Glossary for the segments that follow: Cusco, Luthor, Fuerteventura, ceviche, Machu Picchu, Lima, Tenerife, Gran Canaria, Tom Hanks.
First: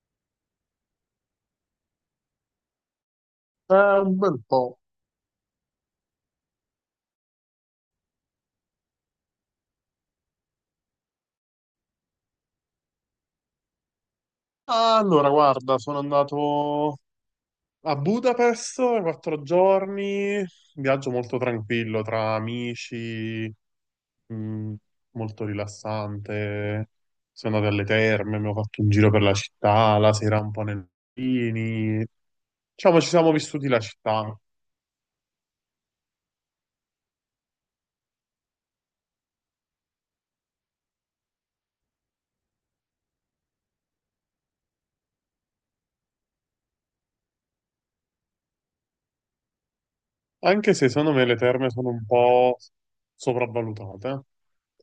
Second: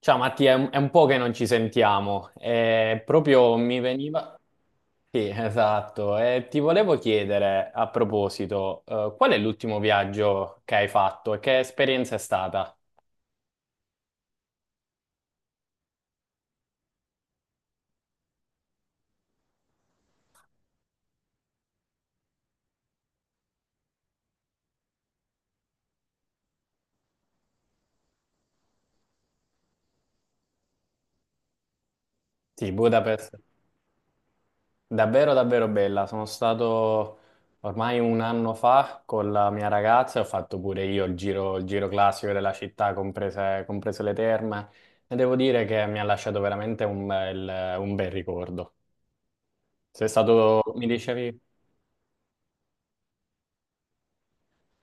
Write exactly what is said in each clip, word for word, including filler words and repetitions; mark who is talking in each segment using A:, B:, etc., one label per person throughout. A: Ciao Mattia, è un, è un po' che non ci sentiamo. Eh, proprio mi
B: Eh, un
A: veniva...
B: bel po'.
A: Sì, esatto. E ti volevo chiedere, a proposito, eh, qual è l'ultimo viaggio che hai fatto e che esperienza è stata?
B: Allora, guarda, sono andato a Budapest quattro giorni, viaggio molto tranquillo tra amici, mh, molto rilassante. Sono andato alle terme, mi ho fatto un giro per la città, la sera un po' nei lini.
A: Sì,
B: Diciamo, ci siamo
A: Budapest.
B: vissuti la città,
A: Davvero, davvero bella. Sono stato ormai un anno fa con la mia ragazza e ho fatto pure io il giro, il giro classico della città, comprese, comprese le terme. E devo dire che mi ha lasciato veramente un bel, un bel ricordo. Sei stato,
B: anche
A: mi
B: se secondo me le
A: dicevi?
B: terme sono un po' sopravvalutate.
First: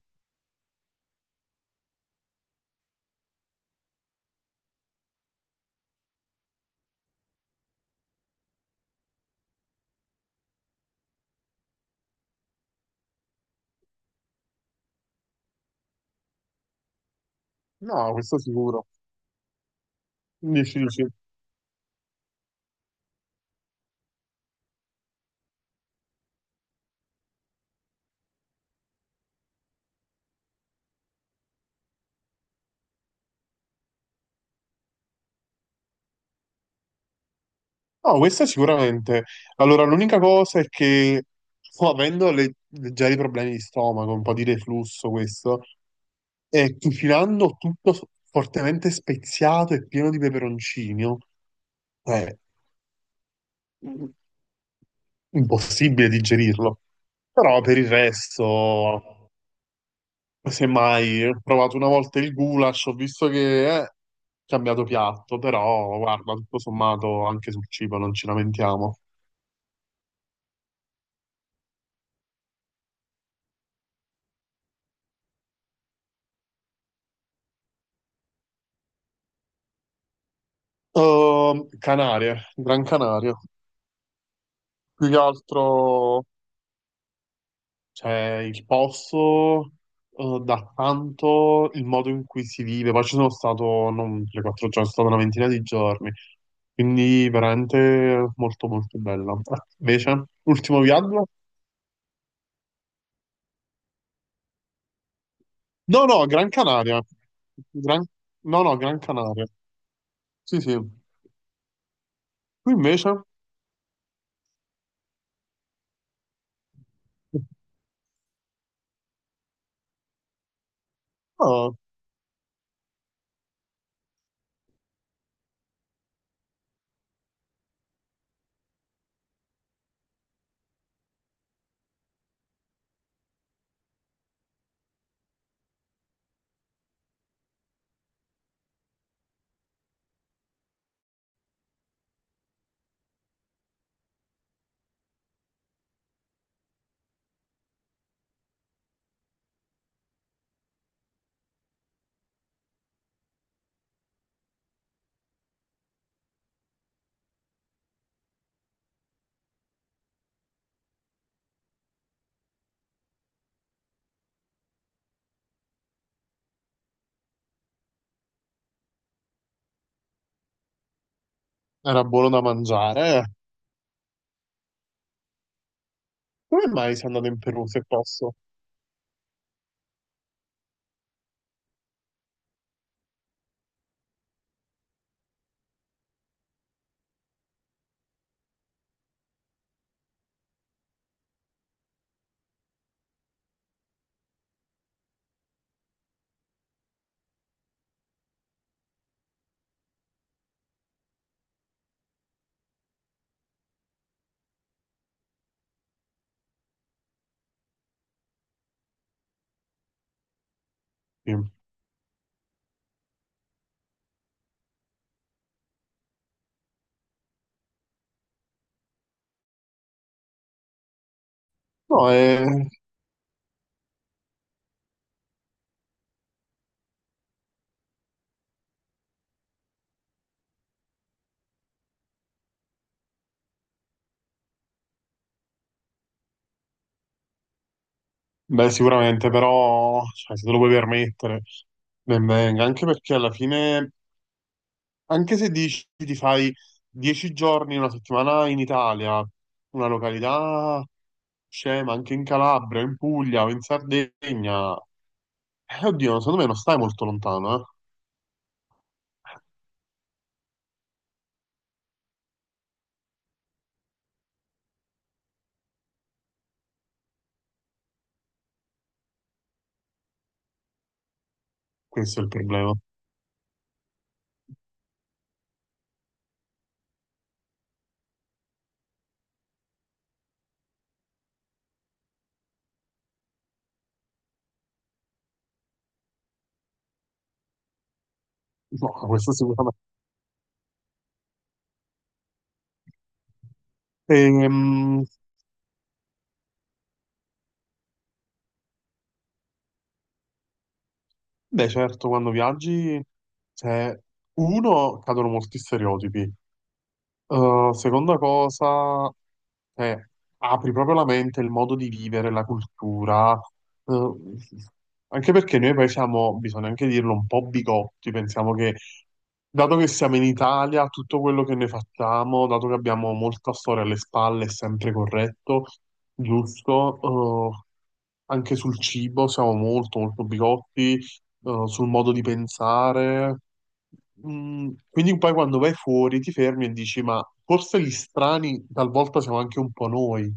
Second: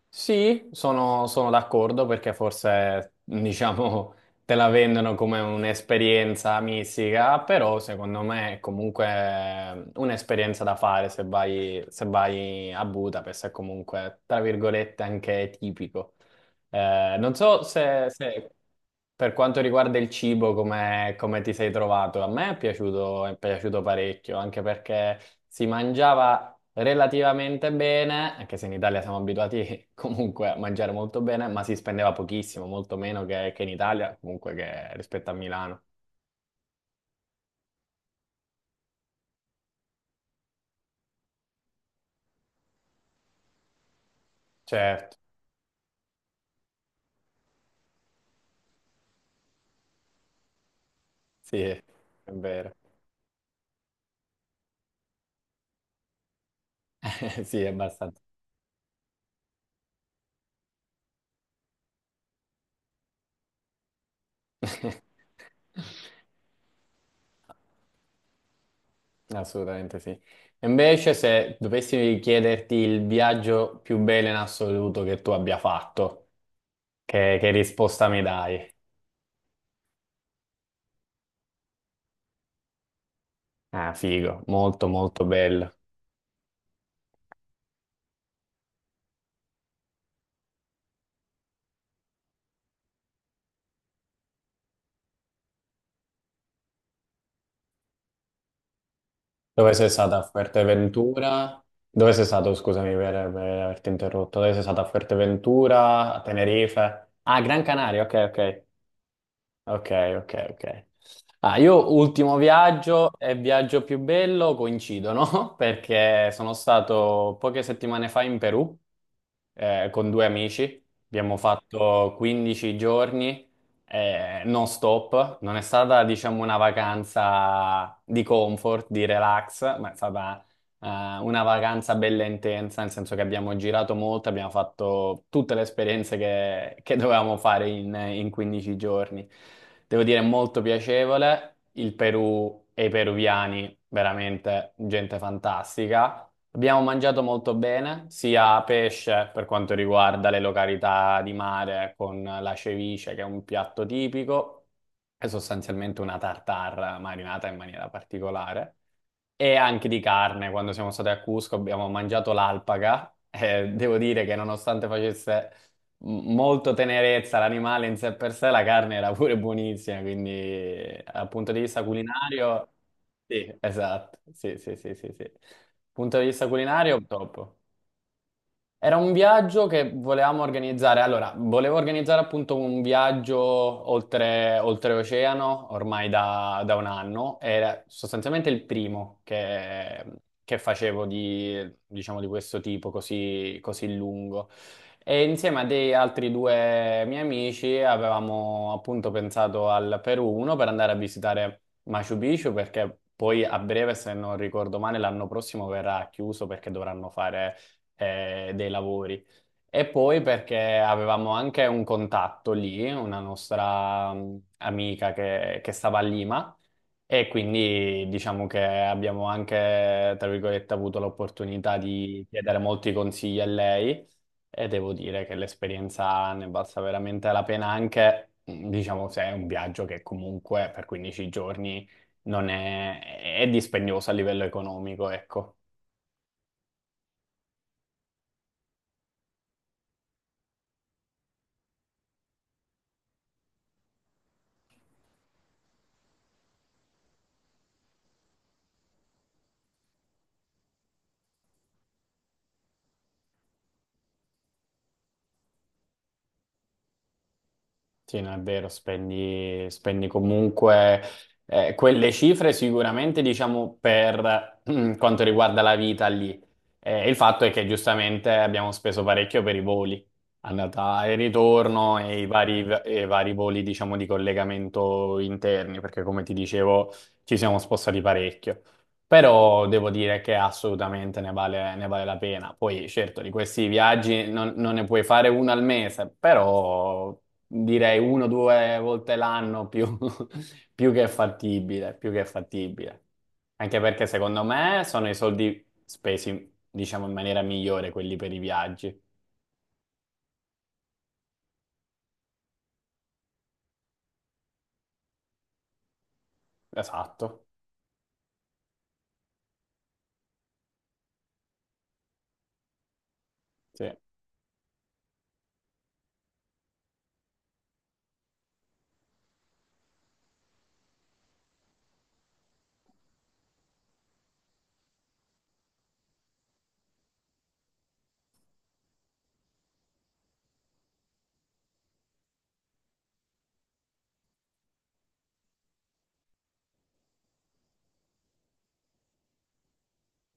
A: Sì, sono, sono d'accordo perché forse, diciamo, te la vendono come un'esperienza mistica, però secondo me è comunque un'esperienza da fare se vai, se vai a Budapest, è comunque, tra virgolette, anche tipico. Eh, non so se,
B: No, questo
A: se-
B: sicuro.
A: per quanto riguarda il cibo,
B: quindici.
A: come, come ti sei trovato? A me è piaciuto, è piaciuto parecchio, anche perché si mangiava relativamente bene, anche se in Italia siamo abituati comunque a mangiare molto bene, ma si spendeva pochissimo, molto meno che, che in Italia, comunque che rispetto a Milano.
B: No, questa sicuramente. Allora, l'unica cosa è che sto avendo le- leggeri problemi di stomaco, un po' di reflusso
A: Certo,
B: questo, e cucinando tutto s- fortemente speziato e pieno di peperoncino,
A: sì, è
B: è
A: vero.
B: impossibile digerirlo.
A: Sì,
B: Però
A: è
B: per il
A: abbastanza.
B: resto, semmai, ho provato una volta il goulash, ho visto che è cambiato piatto, però guarda, tutto sommato anche sul cibo non ci lamentiamo.
A: Assolutamente sì. Invece, se dovessi chiederti il viaggio più bello in assoluto che tu abbia fatto. Che, che risposta mi dai?
B: Ehm, Canarie, Gran Canaria.
A: Ah, figo, molto
B: Più che
A: molto bello.
B: altro c'è il posto, eh, da tanto il modo in cui si vive. Poi ci sono stato non tre quattro giorni, sono stato una ventina di giorni. Quindi veramente molto molto bella. Ah,
A: Dove sei stata a
B: invece, ultimo viaggio?
A: Fuerteventura? Dove sei stato, scusami per, per averti interrotto, dove sei stata a
B: No,
A: Fuerteventura, a
B: no, Gran Canaria.
A: Tenerife? Ah, Gran Canaria,
B: Gran-
A: ok,
B: No,
A: ok.
B: no, Gran Canaria.
A: Ok, ok,
B: Sì, sì.
A: ok. Ah, io ultimo
B: Tu invece?
A: viaggio e viaggio più bello coincidono perché sono stato poche settimane fa in Perù eh, con due amici. Abbiamo
B: Oh,
A: fatto quindici giorni eh, non stop. Non è stata, diciamo, una vacanza di comfort, di relax, ma è stata eh, una vacanza bella intensa, nel senso che abbiamo girato molto, abbiamo fatto tutte le esperienze che, che dovevamo fare in, in quindici giorni. Devo dire, molto piacevole. Il Perù e i peruviani, veramente gente fantastica. Abbiamo mangiato molto bene, sia pesce per quanto riguarda le località di mare con la ceviche, che è un piatto tipico, è sostanzialmente una tartar marinata in maniera particolare e anche di carne, quando siamo stati a Cusco abbiamo mangiato l'alpaca e devo dire che nonostante facesse m- molto tenerezza l'animale in sé per sé, la carne era pure buonissima, quindi dal punto di vista
B: era buono da
A: culinario,
B: mangiare.
A: sì, esatto, sì, sì, sì, sì, sì. Punto di vista
B: Come mai
A: culinario,
B: sei andato in
A: top.
B: Perù se posso?
A: Era un viaggio che volevamo organizzare. Allora, volevo organizzare appunto un viaggio oltre, oltreoceano ormai da, da un anno. Era sostanzialmente il primo che, che facevo di, diciamo, di questo tipo così, così lungo. E insieme a degli altri due miei amici avevamo appunto pensato al Perù, uno per andare a visitare Machu Picchu, perché poi a breve, se non ricordo male, l'anno prossimo verrà chiuso perché dovranno fare eh, dei lavori. E poi perché avevamo
B: Sì.
A: anche un contatto lì, una nostra mh, amica che, che stava a Lima e quindi diciamo che abbiamo anche, tra virgolette, avuto l'opportunità
B: No,
A: di
B: è.
A: chiedere molti consigli a lei e devo dire che l'esperienza ne è valsa veramente la pena anche, mh, diciamo, se è un viaggio che comunque per quindici giorni non è, è dispendioso a livello economico, ecco.
B: Beh, sicuramente, però cioè, se te lo puoi permettere, ben venga, anche perché alla fine, anche se dici ti fai dieci giorni, una settimana in Italia, una località scema, anche in Calabria, in Puglia o in Sardegna, eh, oddio, secondo me non stai molto lontano, eh.
A: Sì, no, è vero, spendi, spendi comunque eh, quelle cifre sicuramente, diciamo, per mm, quanto riguarda la vita lì. Eh, il fatto è che giustamente abbiamo speso parecchio per i voli, andata e ritorno
B: Questo
A: e
B: è
A: i
B: il
A: vari,
B: problema.
A: e i vari voli, diciamo, di collegamento interni, perché come ti dicevo ci siamo spostati parecchio. Però devo dire che assolutamente ne vale, ne vale la pena. Poi, certo, di questi viaggi non, non ne puoi fare uno al mese, però direi uno o due
B: No,
A: volte
B: questo
A: l'anno
B: sicuramente.
A: più, più che fattibile, più che fattibile. Anche perché secondo me
B: Ehm,
A: sono i soldi spesi, diciamo, in maniera migliore quelli per i viaggi.
B: Beh, certo, quando viaggi, cioè, uno, cadono molti stereotipi.
A: Esatto,
B: Uh, seconda cosa, eh, apri proprio la mente, il modo di vivere, la cultura,
A: sì.
B: uh, anche perché noi poi siamo, bisogna anche dirlo, un po' bigotti, pensiamo che dato che siamo in Italia, tutto quello che noi facciamo, dato che abbiamo molta storia alle spalle, è sempre corretto, giusto, uh, anche sul cibo siamo molto molto bigotti, eh, sul modo di pensare. Mm, quindi poi quando vai fuori ti fermi e dici, ma forse gli strani talvolta siamo anche un po' noi.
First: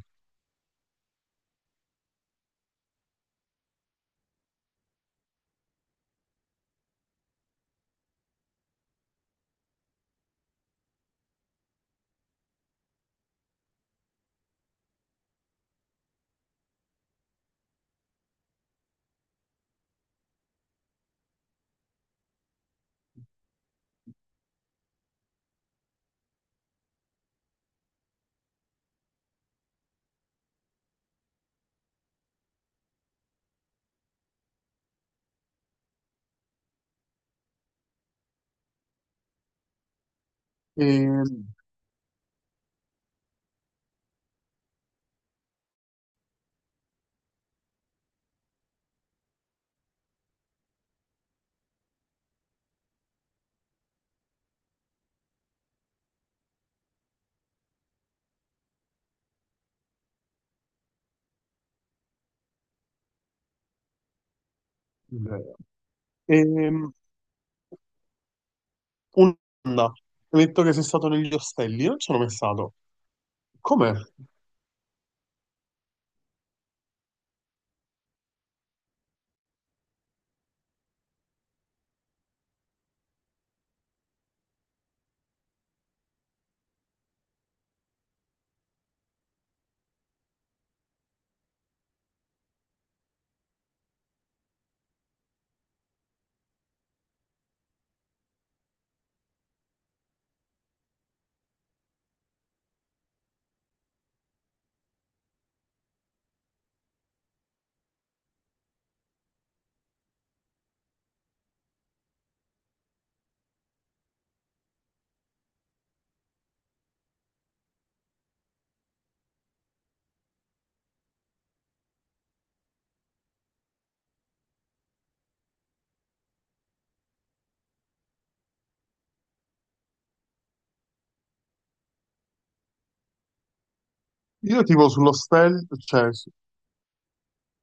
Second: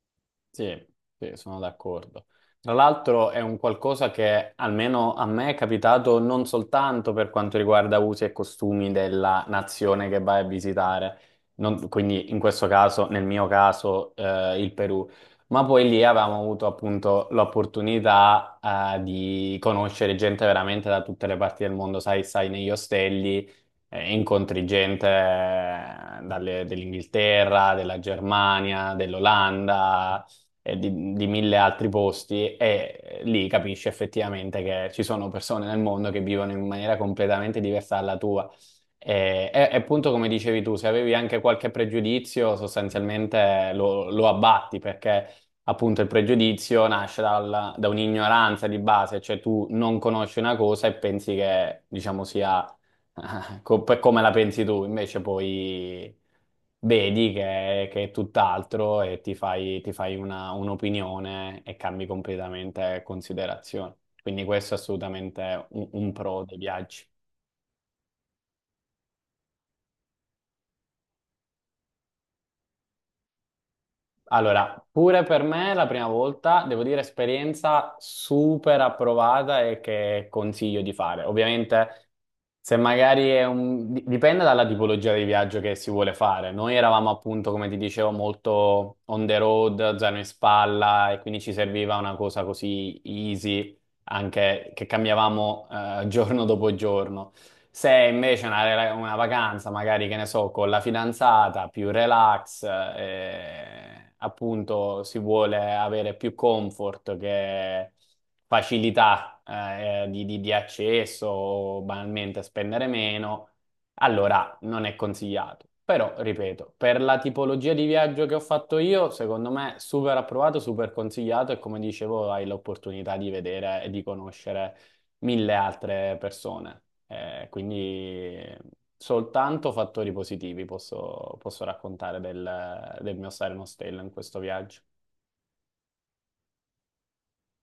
A: Sì, sì, sono d'accordo. Tra l'altro è un qualcosa che almeno a me è capitato non soltanto per quanto riguarda usi e costumi della nazione che vai a visitare, non- quindi in questo caso, nel mio caso, eh, il Perù, ma poi lì avevamo avuto appunto l'opportunità, eh, di conoscere gente veramente da tutte le parti del mondo, sai, sai, negli ostelli eh, incontri gente eh, dalle- dell'Inghilterra, della Germania, dell'Olanda, e di, di mille altri posti e lì capisci effettivamente che ci sono persone nel mondo che vivono in maniera completamente diversa dalla tua. E, e- e appunto come dicevi tu, se avevi anche
B: E,
A: qualche pregiudizio, sostanzialmente lo, lo abbatti perché appunto il pregiudizio nasce dal- da un'ignoranza di base, cioè tu non conosci una cosa e pensi che, diciamo, sia co- per come la pensi tu, invece poi vedi che, che è tutt'altro e ti fai, ti fai una- un'opinione e cambi completamente considerazione. Quindi questo è assolutamente un, un pro
B: e,
A: dei viaggi.
B: un'anda, hai detto che sei stato negli ostelli, io non ci sono mai stato. Com'è?
A: Allora, pure per me la prima volta, devo dire, esperienza super approvata e che consiglio di fare. Ovviamente, se magari è un... di- dipende dalla tipologia di viaggio che si vuole fare. Noi eravamo appunto, come ti dicevo, molto on the road, zaino in spalla, e quindi ci serviva una cosa così easy anche che cambiavamo eh, giorno dopo giorno. Se invece una, rela- una vacanza, magari che ne so, con la fidanzata, più relax, eh, appunto si vuole avere più comfort che facilità eh, di, di- di accesso, o banalmente spendere meno. Allora, non è consigliato, però ripeto, per la tipologia di viaggio che ho fatto io, secondo me super approvato, super consigliato e come dicevo hai l'opportunità di vedere e di conoscere mille altre persone. Eh, quindi soltanto fattori positivi posso, posso raccontare del, del mio Silent Tale in questo
B: Io
A: viaggio.
B: tipo sull'ostello, cioè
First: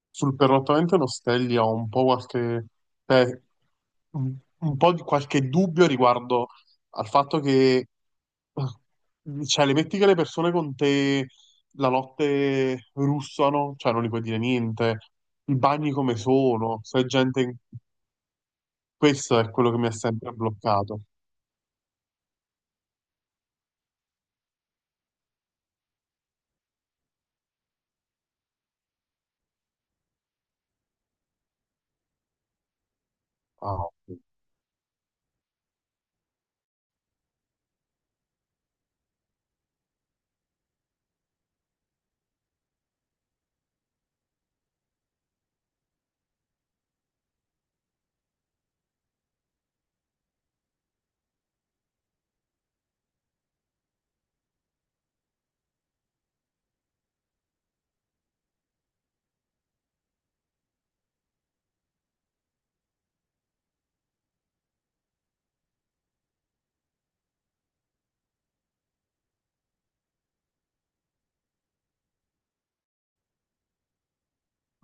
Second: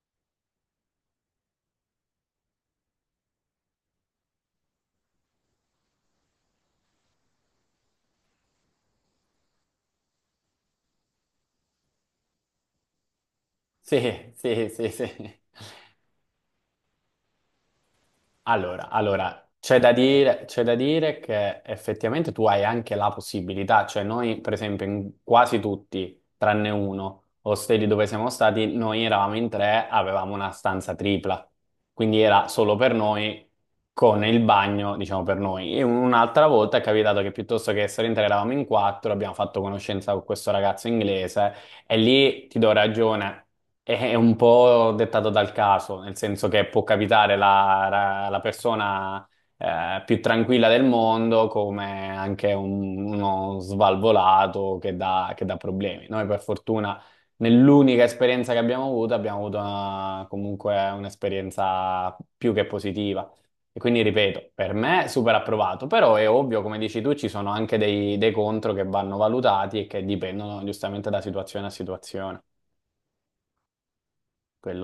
B: sul perlottamento lo Stelli ho un po' qualche, eh, un un po' di qualche dubbio riguardo al fatto che eh, cioè, le metti che le persone con te la notte russano, cioè non gli puoi
A: Sì,
B: dire
A: sì, sì,
B: niente,
A: sì.
B: i bagni come sono, se è gente... in-
A: Allora,
B: Questo
A: allora,
B: è quello che
A: c'è
B: mi
A: da
B: ha sempre
A: dire, c'è da
B: bloccato.
A: dire che effettivamente tu hai anche la possibilità, cioè noi per esempio in quasi tutti, tranne uno, ostelli dove siamo stati, noi eravamo in tre, avevamo una stanza tripla, quindi era solo per noi,
B: Ah, ok.
A: con il bagno, diciamo per noi. E un'altra volta è capitato che piuttosto che essere in tre eravamo in quattro, abbiamo fatto conoscenza con questo ragazzo inglese e lì ti do ragione, è un po' dettato dal caso, nel senso che può capitare la, la- la persona eh, più tranquilla del mondo come anche un- uno svalvolato che dà, che dà problemi. Noi per fortuna nell'unica esperienza che abbiamo avuto abbiamo avuto una- comunque un'esperienza più che positiva. E quindi ripeto, per me super approvato, però è ovvio, come dici tu, ci sono anche dei, dei contro che vanno valutati e che dipendono giustamente da situazione a situazione.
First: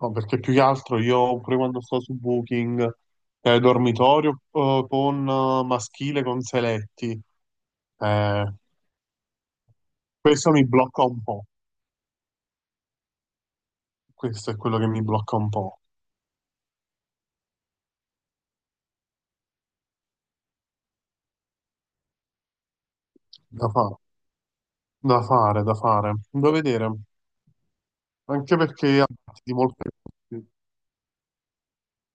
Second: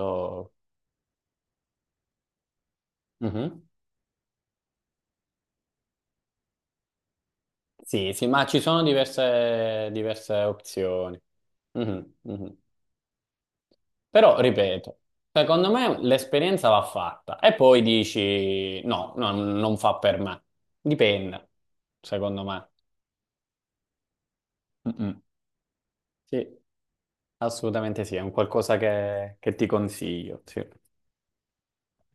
B: No, perché più che altro io, pure quando sto su Booking, eh,
A: Mhm.
B: dormitorio eh, con eh, maschile con seletti.
A: Sì, sì, ma
B: Eh,
A: ci sono diverse, diverse
B: Questo mi blocca
A: opzioni.
B: un po',
A: Mhm, mhm. Però,
B: questo è quello che
A: ripeto,
B: mi blocca un
A: secondo
B: po',
A: me l'esperienza va fatta e poi dici no, no, non fa per me. Dipende, secondo me.
B: da fa-
A: Mm,
B: da
A: mm.
B: fare, da fare, da
A: Sì,
B: vedere,
A: assolutamente sì, è un
B: anche
A: qualcosa
B: perché ha
A: che,
B: di
A: che ti
B: molte
A: consiglio,
B: cose.
A: sì.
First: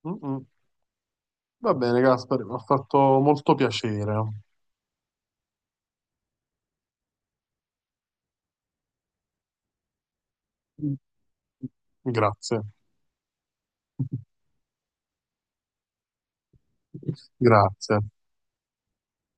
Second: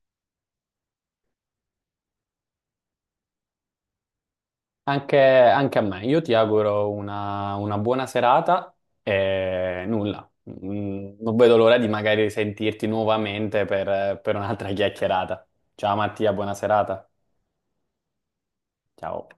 B: Mm-mm. Va bene, Gaspari, mi ha fatto molto piacere.
A: Anche, anche a me. Io ti auguro una, una buona serata e nulla. Mm, Non vedo l'ora di magari
B: Grazie,
A: sentirti nuovamente per per un'altra chiacchierata. Ciao Mattia, buona serata.
B: grazie.
A: Ciao.